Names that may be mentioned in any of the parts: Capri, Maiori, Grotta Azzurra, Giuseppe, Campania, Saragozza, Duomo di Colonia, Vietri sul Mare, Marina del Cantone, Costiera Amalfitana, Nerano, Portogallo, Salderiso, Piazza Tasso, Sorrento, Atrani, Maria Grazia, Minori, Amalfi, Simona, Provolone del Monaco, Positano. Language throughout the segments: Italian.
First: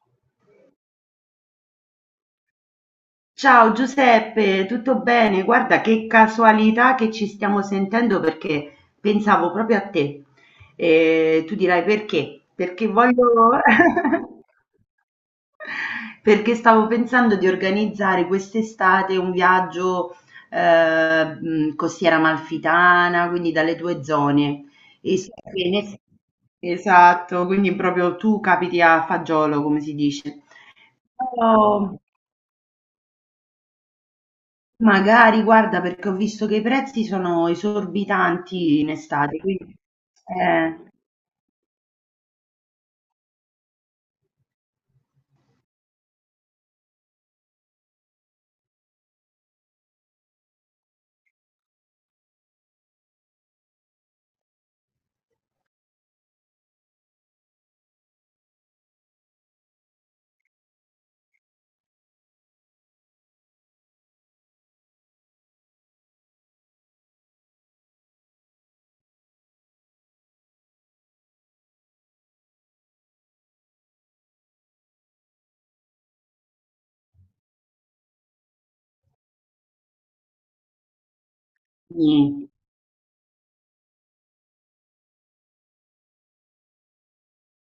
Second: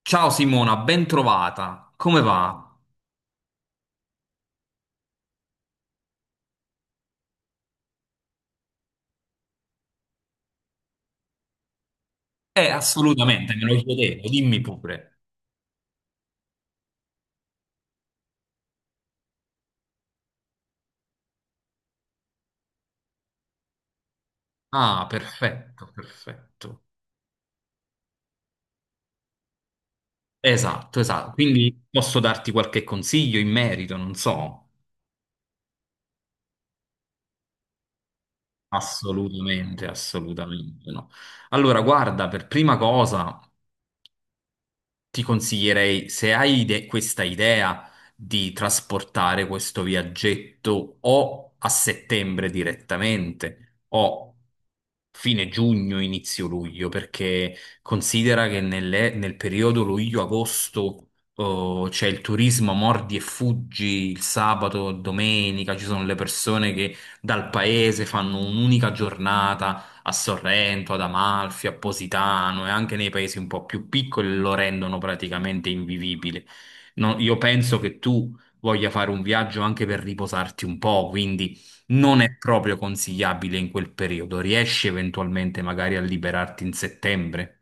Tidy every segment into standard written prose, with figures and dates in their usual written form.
Ciao Simona, ben trovata. Come va? Ciao Giuseppe, tutto bene? Guarda che casualità che ci stiamo sentendo perché pensavo proprio a te. E tu dirai perché? Perché voglio... Assolutamente, me lo chiedevo, dimmi pure. Perché stavo pensando di organizzare quest'estate un viaggio costiera amalfitana, quindi dalle tue zone. Ah, E so che perfetto, ne- perfetto. Esatto, quindi proprio tu capiti a fagiolo, come si dice. Esatto, esatto. Quindi Oh. posso darti qualche consiglio in merito, non so. Magari, guarda, perché ho visto che i prezzi sono esorbitanti in estate, quindi Assolutamente, assolutamente eh, no. Allora, guarda, per prima cosa, ti consiglierei, se questa idea di trasportare questo viaggetto o a settembre direttamente o fine giugno, inizio luglio, perché considera che nel periodo luglio-agosto oh, c'è il turismo mordi e fuggi il sabato, domenica, ci sono le persone che dal paese fanno un'unica giornata a Sorrento, ad Amalfi, a Positano, e anche nei paesi un po' più piccoli lo rendono praticamente invivibile. No, io penso che tu voglia fare un viaggio anche per riposarti un po', quindi nì. non è proprio consigliabile in quel periodo. Riesci eventualmente magari a liberarti in settembre?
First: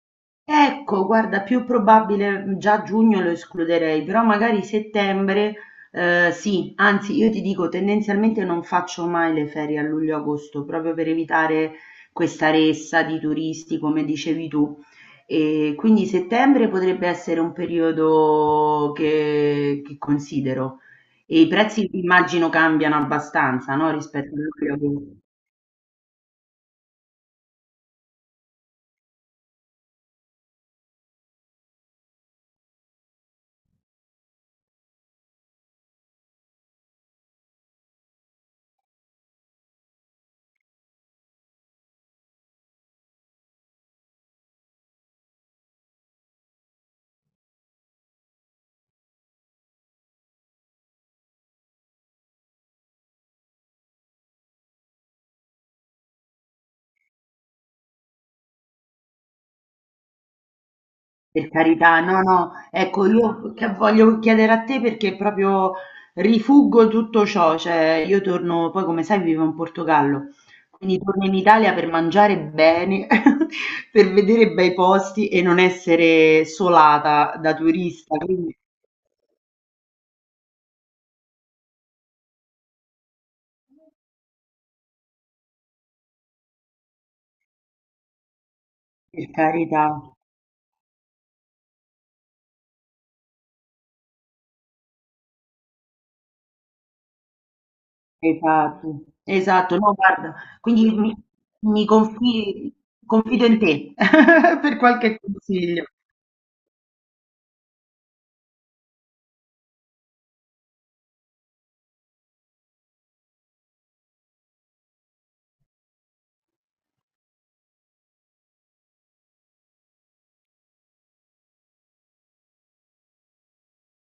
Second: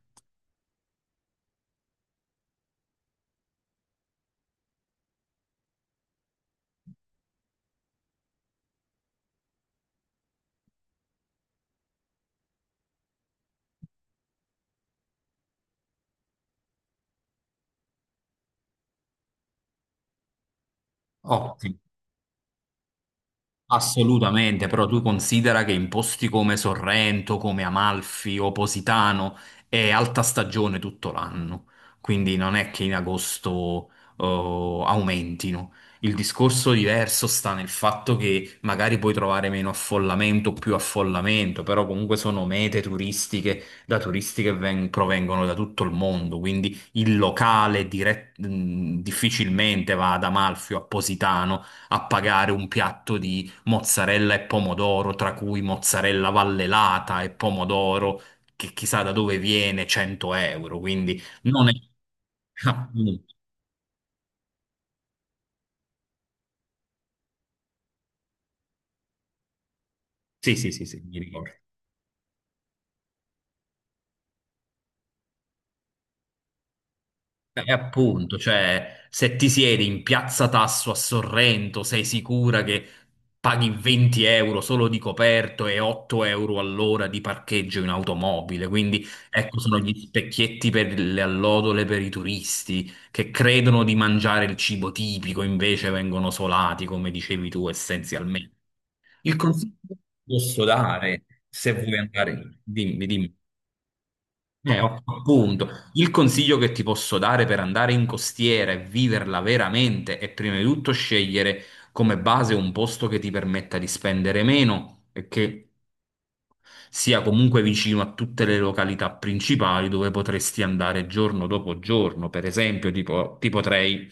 Ecco, guarda, più probabile già giugno lo escluderei, però magari settembre, sì, anzi io ti dico, tendenzialmente non faccio mai le ferie a luglio-agosto, proprio per evitare questa ressa di turisti, come dicevi tu. E quindi settembre potrebbe essere un periodo che considero. E i Ottimo. prezzi immagino cambiano abbastanza, no? Rispetto a Assolutamente, però tu luglio-agosto. considera che in posti come Sorrento, come Amalfi o Positano è alta stagione tutto l'anno, quindi non è che in agosto aumentino. Il discorso diverso sta nel fatto che magari puoi trovare meno affollamento o più affollamento, però comunque sono mete turistiche da turisti che provengono da tutto il mondo, quindi il locale difficilmente va ad Amalfi o a Positano a pagare un piatto di mozzarella e pomodoro, tra cui mozzarella vallelata e pomodoro, che chissà da dove viene, 100 euro, quindi Per non è... carità, no, no, Ah, ecco, io che voglio chiedere a te perché proprio rifuggo tutto ciò, cioè io torno, poi come sai vivo in Portogallo, sì, sì, sì, quindi sì, mi torno in ricordo. Italia per mangiare bene, per vedere bei posti e non essere solata da E turista, appunto, quindi cioè, se ti siedi in Piazza Tasso a Sorrento, sei sicura che paghi 20 euro solo di coperto e 8 euro all'ora di parcheggio in automobile? Quindi, per ecco, sono carità, gli specchietti per le allodole per i turisti che credono di mangiare il cibo tipico, invece vengono solati, come dicevi tu, essenzialmente. esatto, Il consiglio esatto, no, che guarda, posso quindi dare, se mi vuoi andare, confi- dimmi, dimmi. confido in te per qualche Appunto, consiglio. il consiglio che ti posso dare per andare in costiera e viverla veramente è prima di tutto scegliere come base un posto che ti permetta di spendere meno e che sia comunque vicino a tutte le località principali dove potresti andare giorno dopo giorno. Per esempio, tipo, ti potrei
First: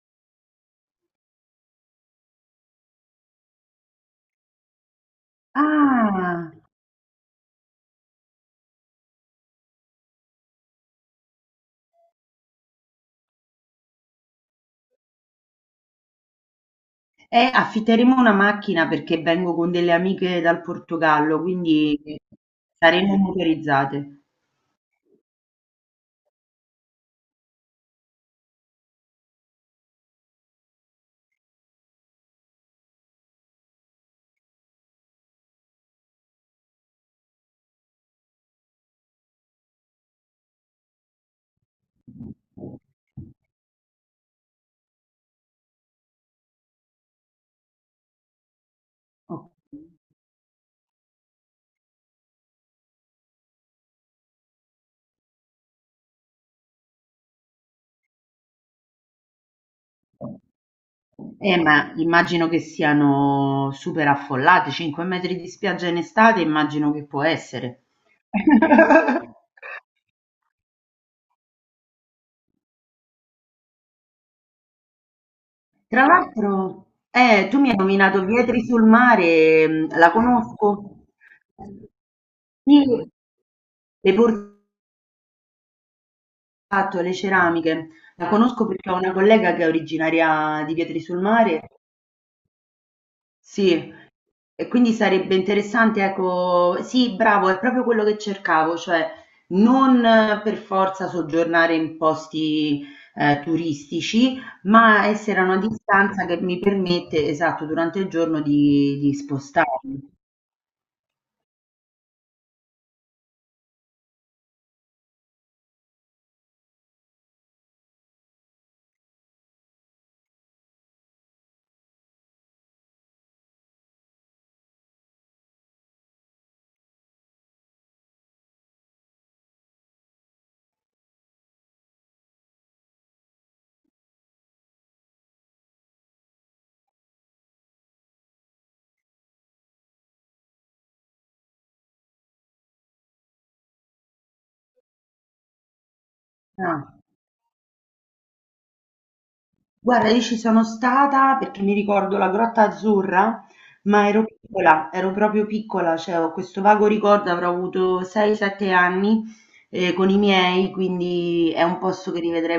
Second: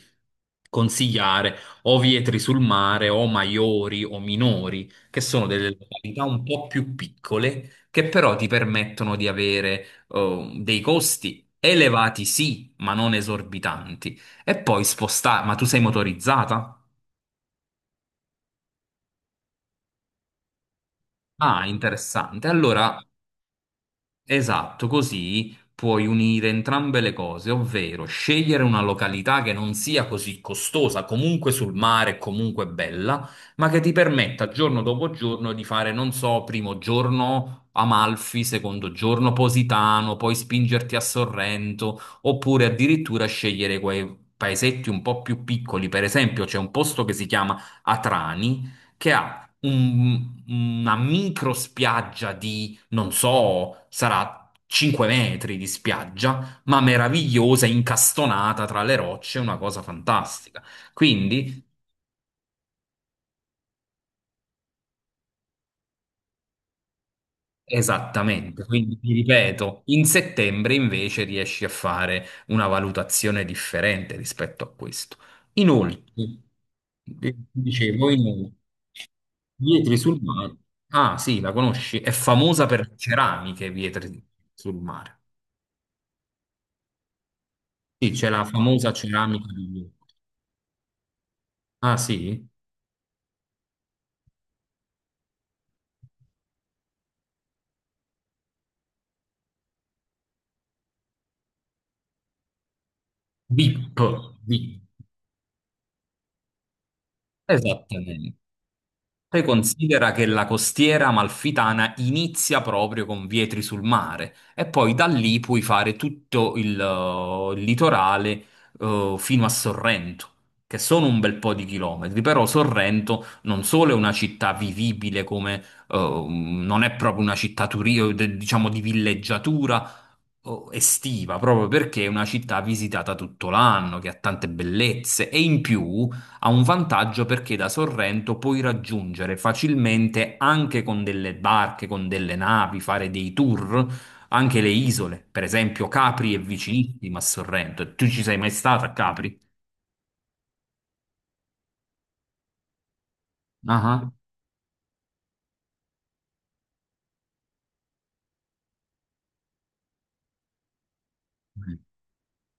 consigliare o Vietri sul Mare o Maiori o Minori, che sono delle località un Ah. po' più piccole, che però ti permettono di avere dei costi. Elevati sì, ma non esorbitanti. E poi spostare, ma tu sei motorizzata? Affitteremo una macchina perché vengo con delle amiche dal Portogallo, Ah, quindi interessante. Allora saremo motorizzate. esatto, così puoi unire entrambe le cose, ovvero scegliere una località che non sia così costosa, comunque sul mare, comunque bella, ma che ti permetta giorno dopo giorno di fare, non so, primo giorno Amalfi, secondo giorno Positano, poi spingerti a Sorrento, oppure addirittura scegliere quei paesetti un po' più piccoli. Per esempio, c'è un posto che si chiama Atrani, che ha Ok. Una micro spiaggia di non so, sarà 5 metri di spiaggia, ma meravigliosa, incastonata tra le rocce, una cosa fantastica. Quindi, Ma immagino che siano super affollate, 5 metri di spiaggia in estate, immagino che può essere. esattamente, quindi ti ripeto, in settembre invece riesci a fare una valutazione differente rispetto a questo. Inoltre, Tra l'altro, tu mi hai dicevo, nominato inoltre, Vietri sul mare, mm, Vietri la sul mare. conosco? Ah, sì, la conosci? È famosa Sì, per ceramiche, le Vietri porzioni sul mare. fatto le ceramiche, Sì, la c'è la conosco perché famosa ho una ceramica collega che di è Vietri. originaria di Vietri sul Mare, Ah, sì? sì, e quindi sarebbe interessante, ecco, sì, bravo, è proprio quello che cercavo, cioè non per forza soggiornare in posti Bip, turistici, bip. ma essere a una distanza che mi permette, esatto, durante il Esattamente. giorno di Poi spostarmi. considera che la costiera amalfitana inizia proprio con Vietri sul mare e poi da lì puoi fare tutto il litorale fino a Sorrento, che sono un bel po' di chilometri, però Sorrento non solo è una città vivibile come non è proprio una città diciamo di villeggiatura estiva, proprio perché è una città visitata tutto l'anno, che ha tante bellezze e in più ha un vantaggio perché da Sorrento puoi raggiungere facilmente, anche con delle barche, con delle navi, fare dei tour, anche le isole. Per esempio, Capri è Ah. vicinissima a Sorrento. Tu ci sei mai stata a Capri? Guarda, io ci sono stata perché mi ricordo la Grotta Azzurra, ma Ah. ero piccola, ero proprio piccola, cioè ho questo vago ricordo, avrò avuto 6-7 anni con i miei, quindi è Ah. un posto che rivedrei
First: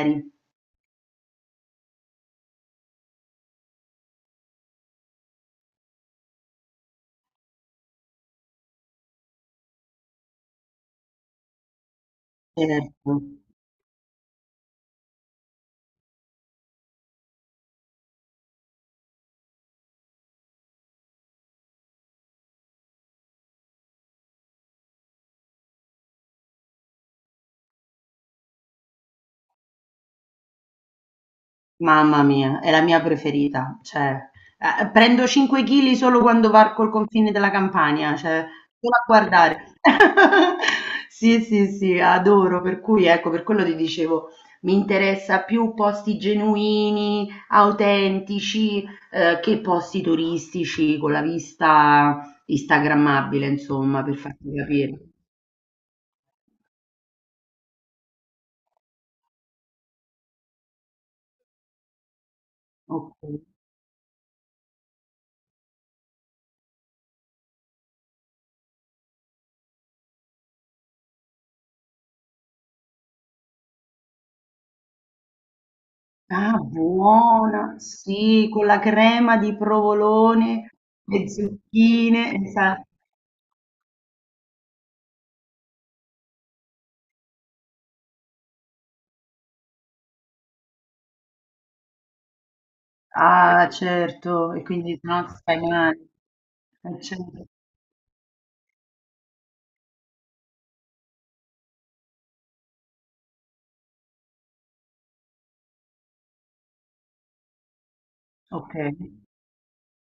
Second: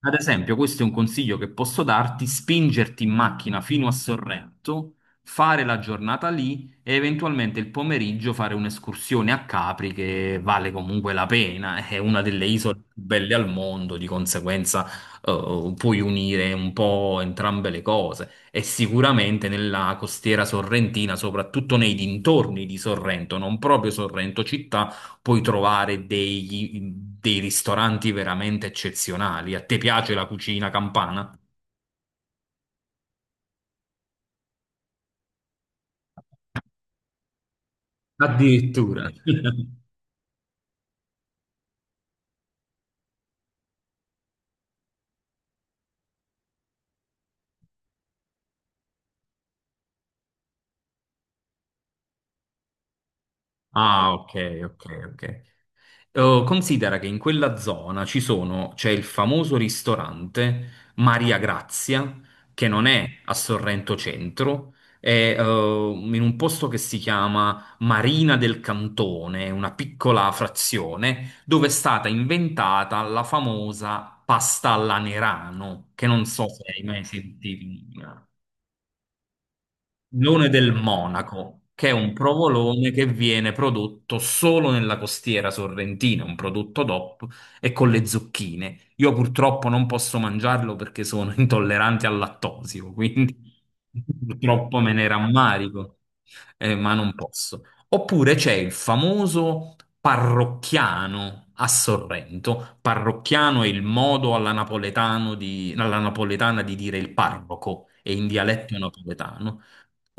Ad esempio, questo è un consiglio che posso darti, spingerti in macchina fino a Sorrento, fare la giornata lì e eventualmente il pomeriggio fare un'escursione a Capri, che vale comunque la pena, è una delle isole più Certo. belle al mondo, di conseguenza puoi unire un po' entrambe le cose e sicuramente nella costiera sorrentina, soprattutto nei dintorni di Sorrento, non proprio Sorrento città, puoi trovare dei ristoranti veramente eccezionali. A te piace la cucina campana? Mamma mia, è la mia preferita, cioè, prendo 5 chili solo quando varco il confine della Campania, cioè, solo a Addirittura. guardare. Sì, sì, sì, adoro, per cui ecco, per quello ti dicevo, mi interessa più posti genuini, autentici, che posti turistici con la vista instagrammabile, insomma, Ah, per farti ok, ok, capire. ok. Oh, considera che in quella zona c'è il famoso ristorante Maria Grazia, che non Ok. è a Sorrento Centro, è in un posto che si chiama Marina del Cantone, una piccola frazione, dove è stata inventata la famosa pasta alla Nerano, che non so Ah, se hai mai buona! sentito. Sì, con la crema di Provolone del provolone, le Monaco, che è un zucchine, esa provolone che viene prodotto solo nella costiera sorrentina, un prodotto DOP e con le zucchine. Io purtroppo non posso mangiarlo perché sono intollerante al lattosio, quindi Ah, certo, e purtroppo me quindi ne se no ti fai rammarico, male. Ma non Certo. posso. Oppure c'è il famoso parrocchiano a Sorrento. Parrocchiano è il modo alla napoletana di dire il parroco, è in Ok. dialetto napoletano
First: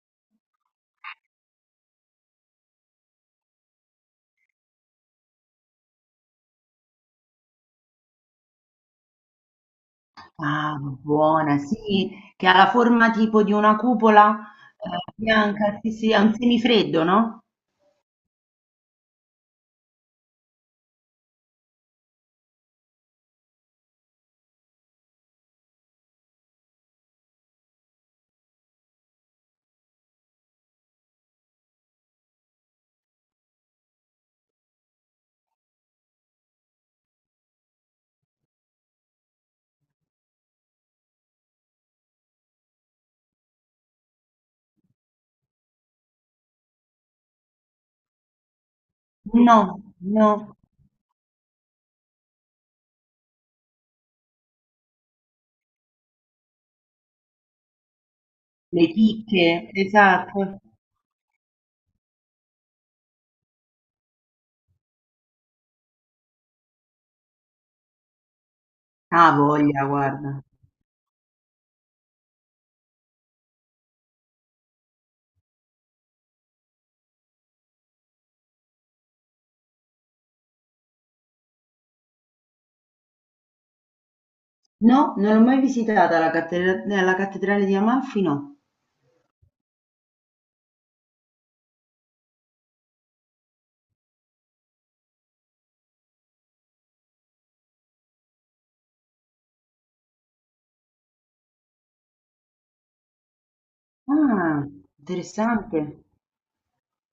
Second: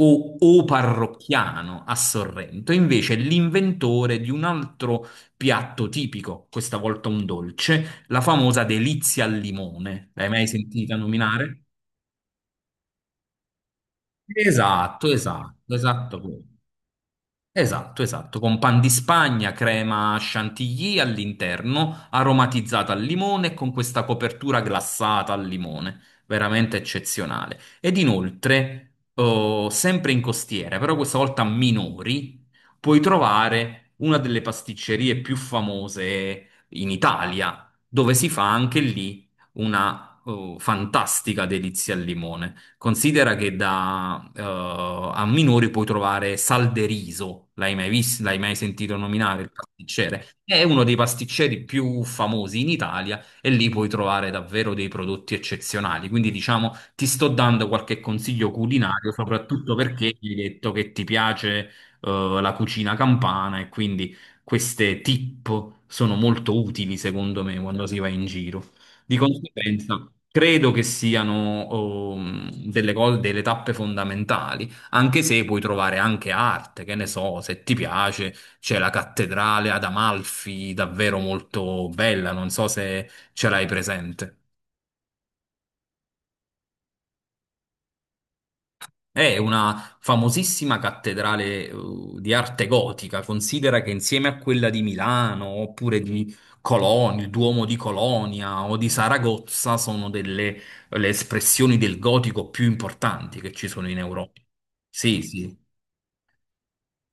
o parrocchiano a Sorrento, invece è l'inventore di un altro piatto tipico, questa volta un dolce, la famosa delizia al limone. L'hai mai Ah, sentita buona, nominare? sì, che ha la forma tipo di una cupola Esatto, esatto, bianca, sì, sì, esatto. ha un semifreddo, no? Esatto, esatto, con pan di Spagna, crema chantilly all'interno, aromatizzata al limone e con questa copertura glassata al limone, veramente eccezionale. Ed inoltre, oh, sempre in costiera, però questa volta a Minori, puoi trovare una delle pasticcerie più famose in Italia, dove si fa anche lì una, oh, fantastica delizia al limone. Considera che da a Minori puoi trovare Salderiso, l'hai mai visto, l'hai mai sentito nominare il No, pasticcere? no, È uno dei pasticceri più famosi in Italia e lì puoi trovare davvero dei prodotti eccezionali. Quindi diciamo, ti sto dando qualche consiglio le culinario, chicche, soprattutto perché mi hai esatto. detto che ti piace la cucina campana e quindi queste tip sono molto utili secondo me quando si va in giro. Di Ah, voglia, conseguenza, guarda. credo che siano delle cose, delle tappe fondamentali, anche se puoi trovare anche arte, che ne so, se ti piace, c'è la cattedrale ad Amalfi, davvero molto bella, non so se ce l'hai presente. No, non l'ho mai visitata la cattedrale di Amalfi, no. È una famosissima cattedrale, di arte gotica. Considera che insieme a quella di Milano, oppure di Colonia, il Duomo di Colonia o di Saragozza, sono delle le espressioni del gotico più importanti che ci sono in Europa. Ah, Sì, sì. interessante.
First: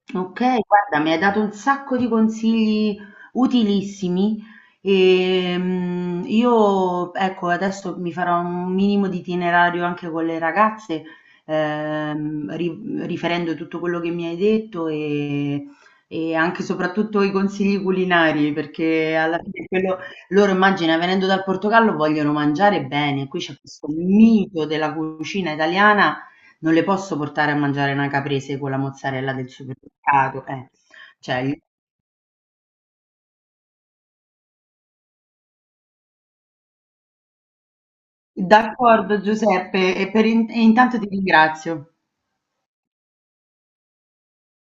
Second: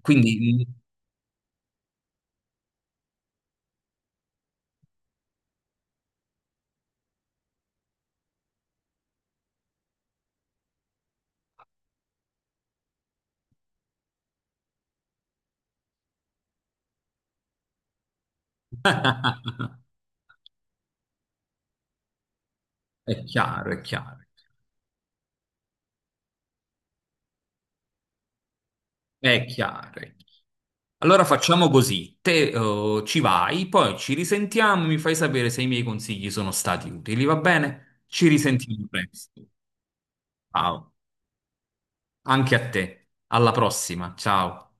Quindi Okay, guarda, mi hai dato un sacco di consigli utilissimi. Io, ecco, adesso mi farò un minimo di itinerario anche con le ragazze, riferendo tutto quello che mi hai detto e anche e soprattutto i consigli culinari, perché alla fine quello, loro, immagina, venendo dal Portogallo, vogliono mangiare è bene. Qui c'è chiaro, è questo chiaro, mito della cucina italiana, non le posso portare a mangiare una caprese con la mozzarella è del chiaro. supermercato, eh. Allora Cioè, facciamo così, te ci vai, poi ci risentiamo, mi fai sapere se i miei consigli sono stati utili, va bene? Ci risentiamo d'accordo presto. Giuseppe e Ciao. intanto ti ringrazio. Anche a te. Alla prossima. Ciao.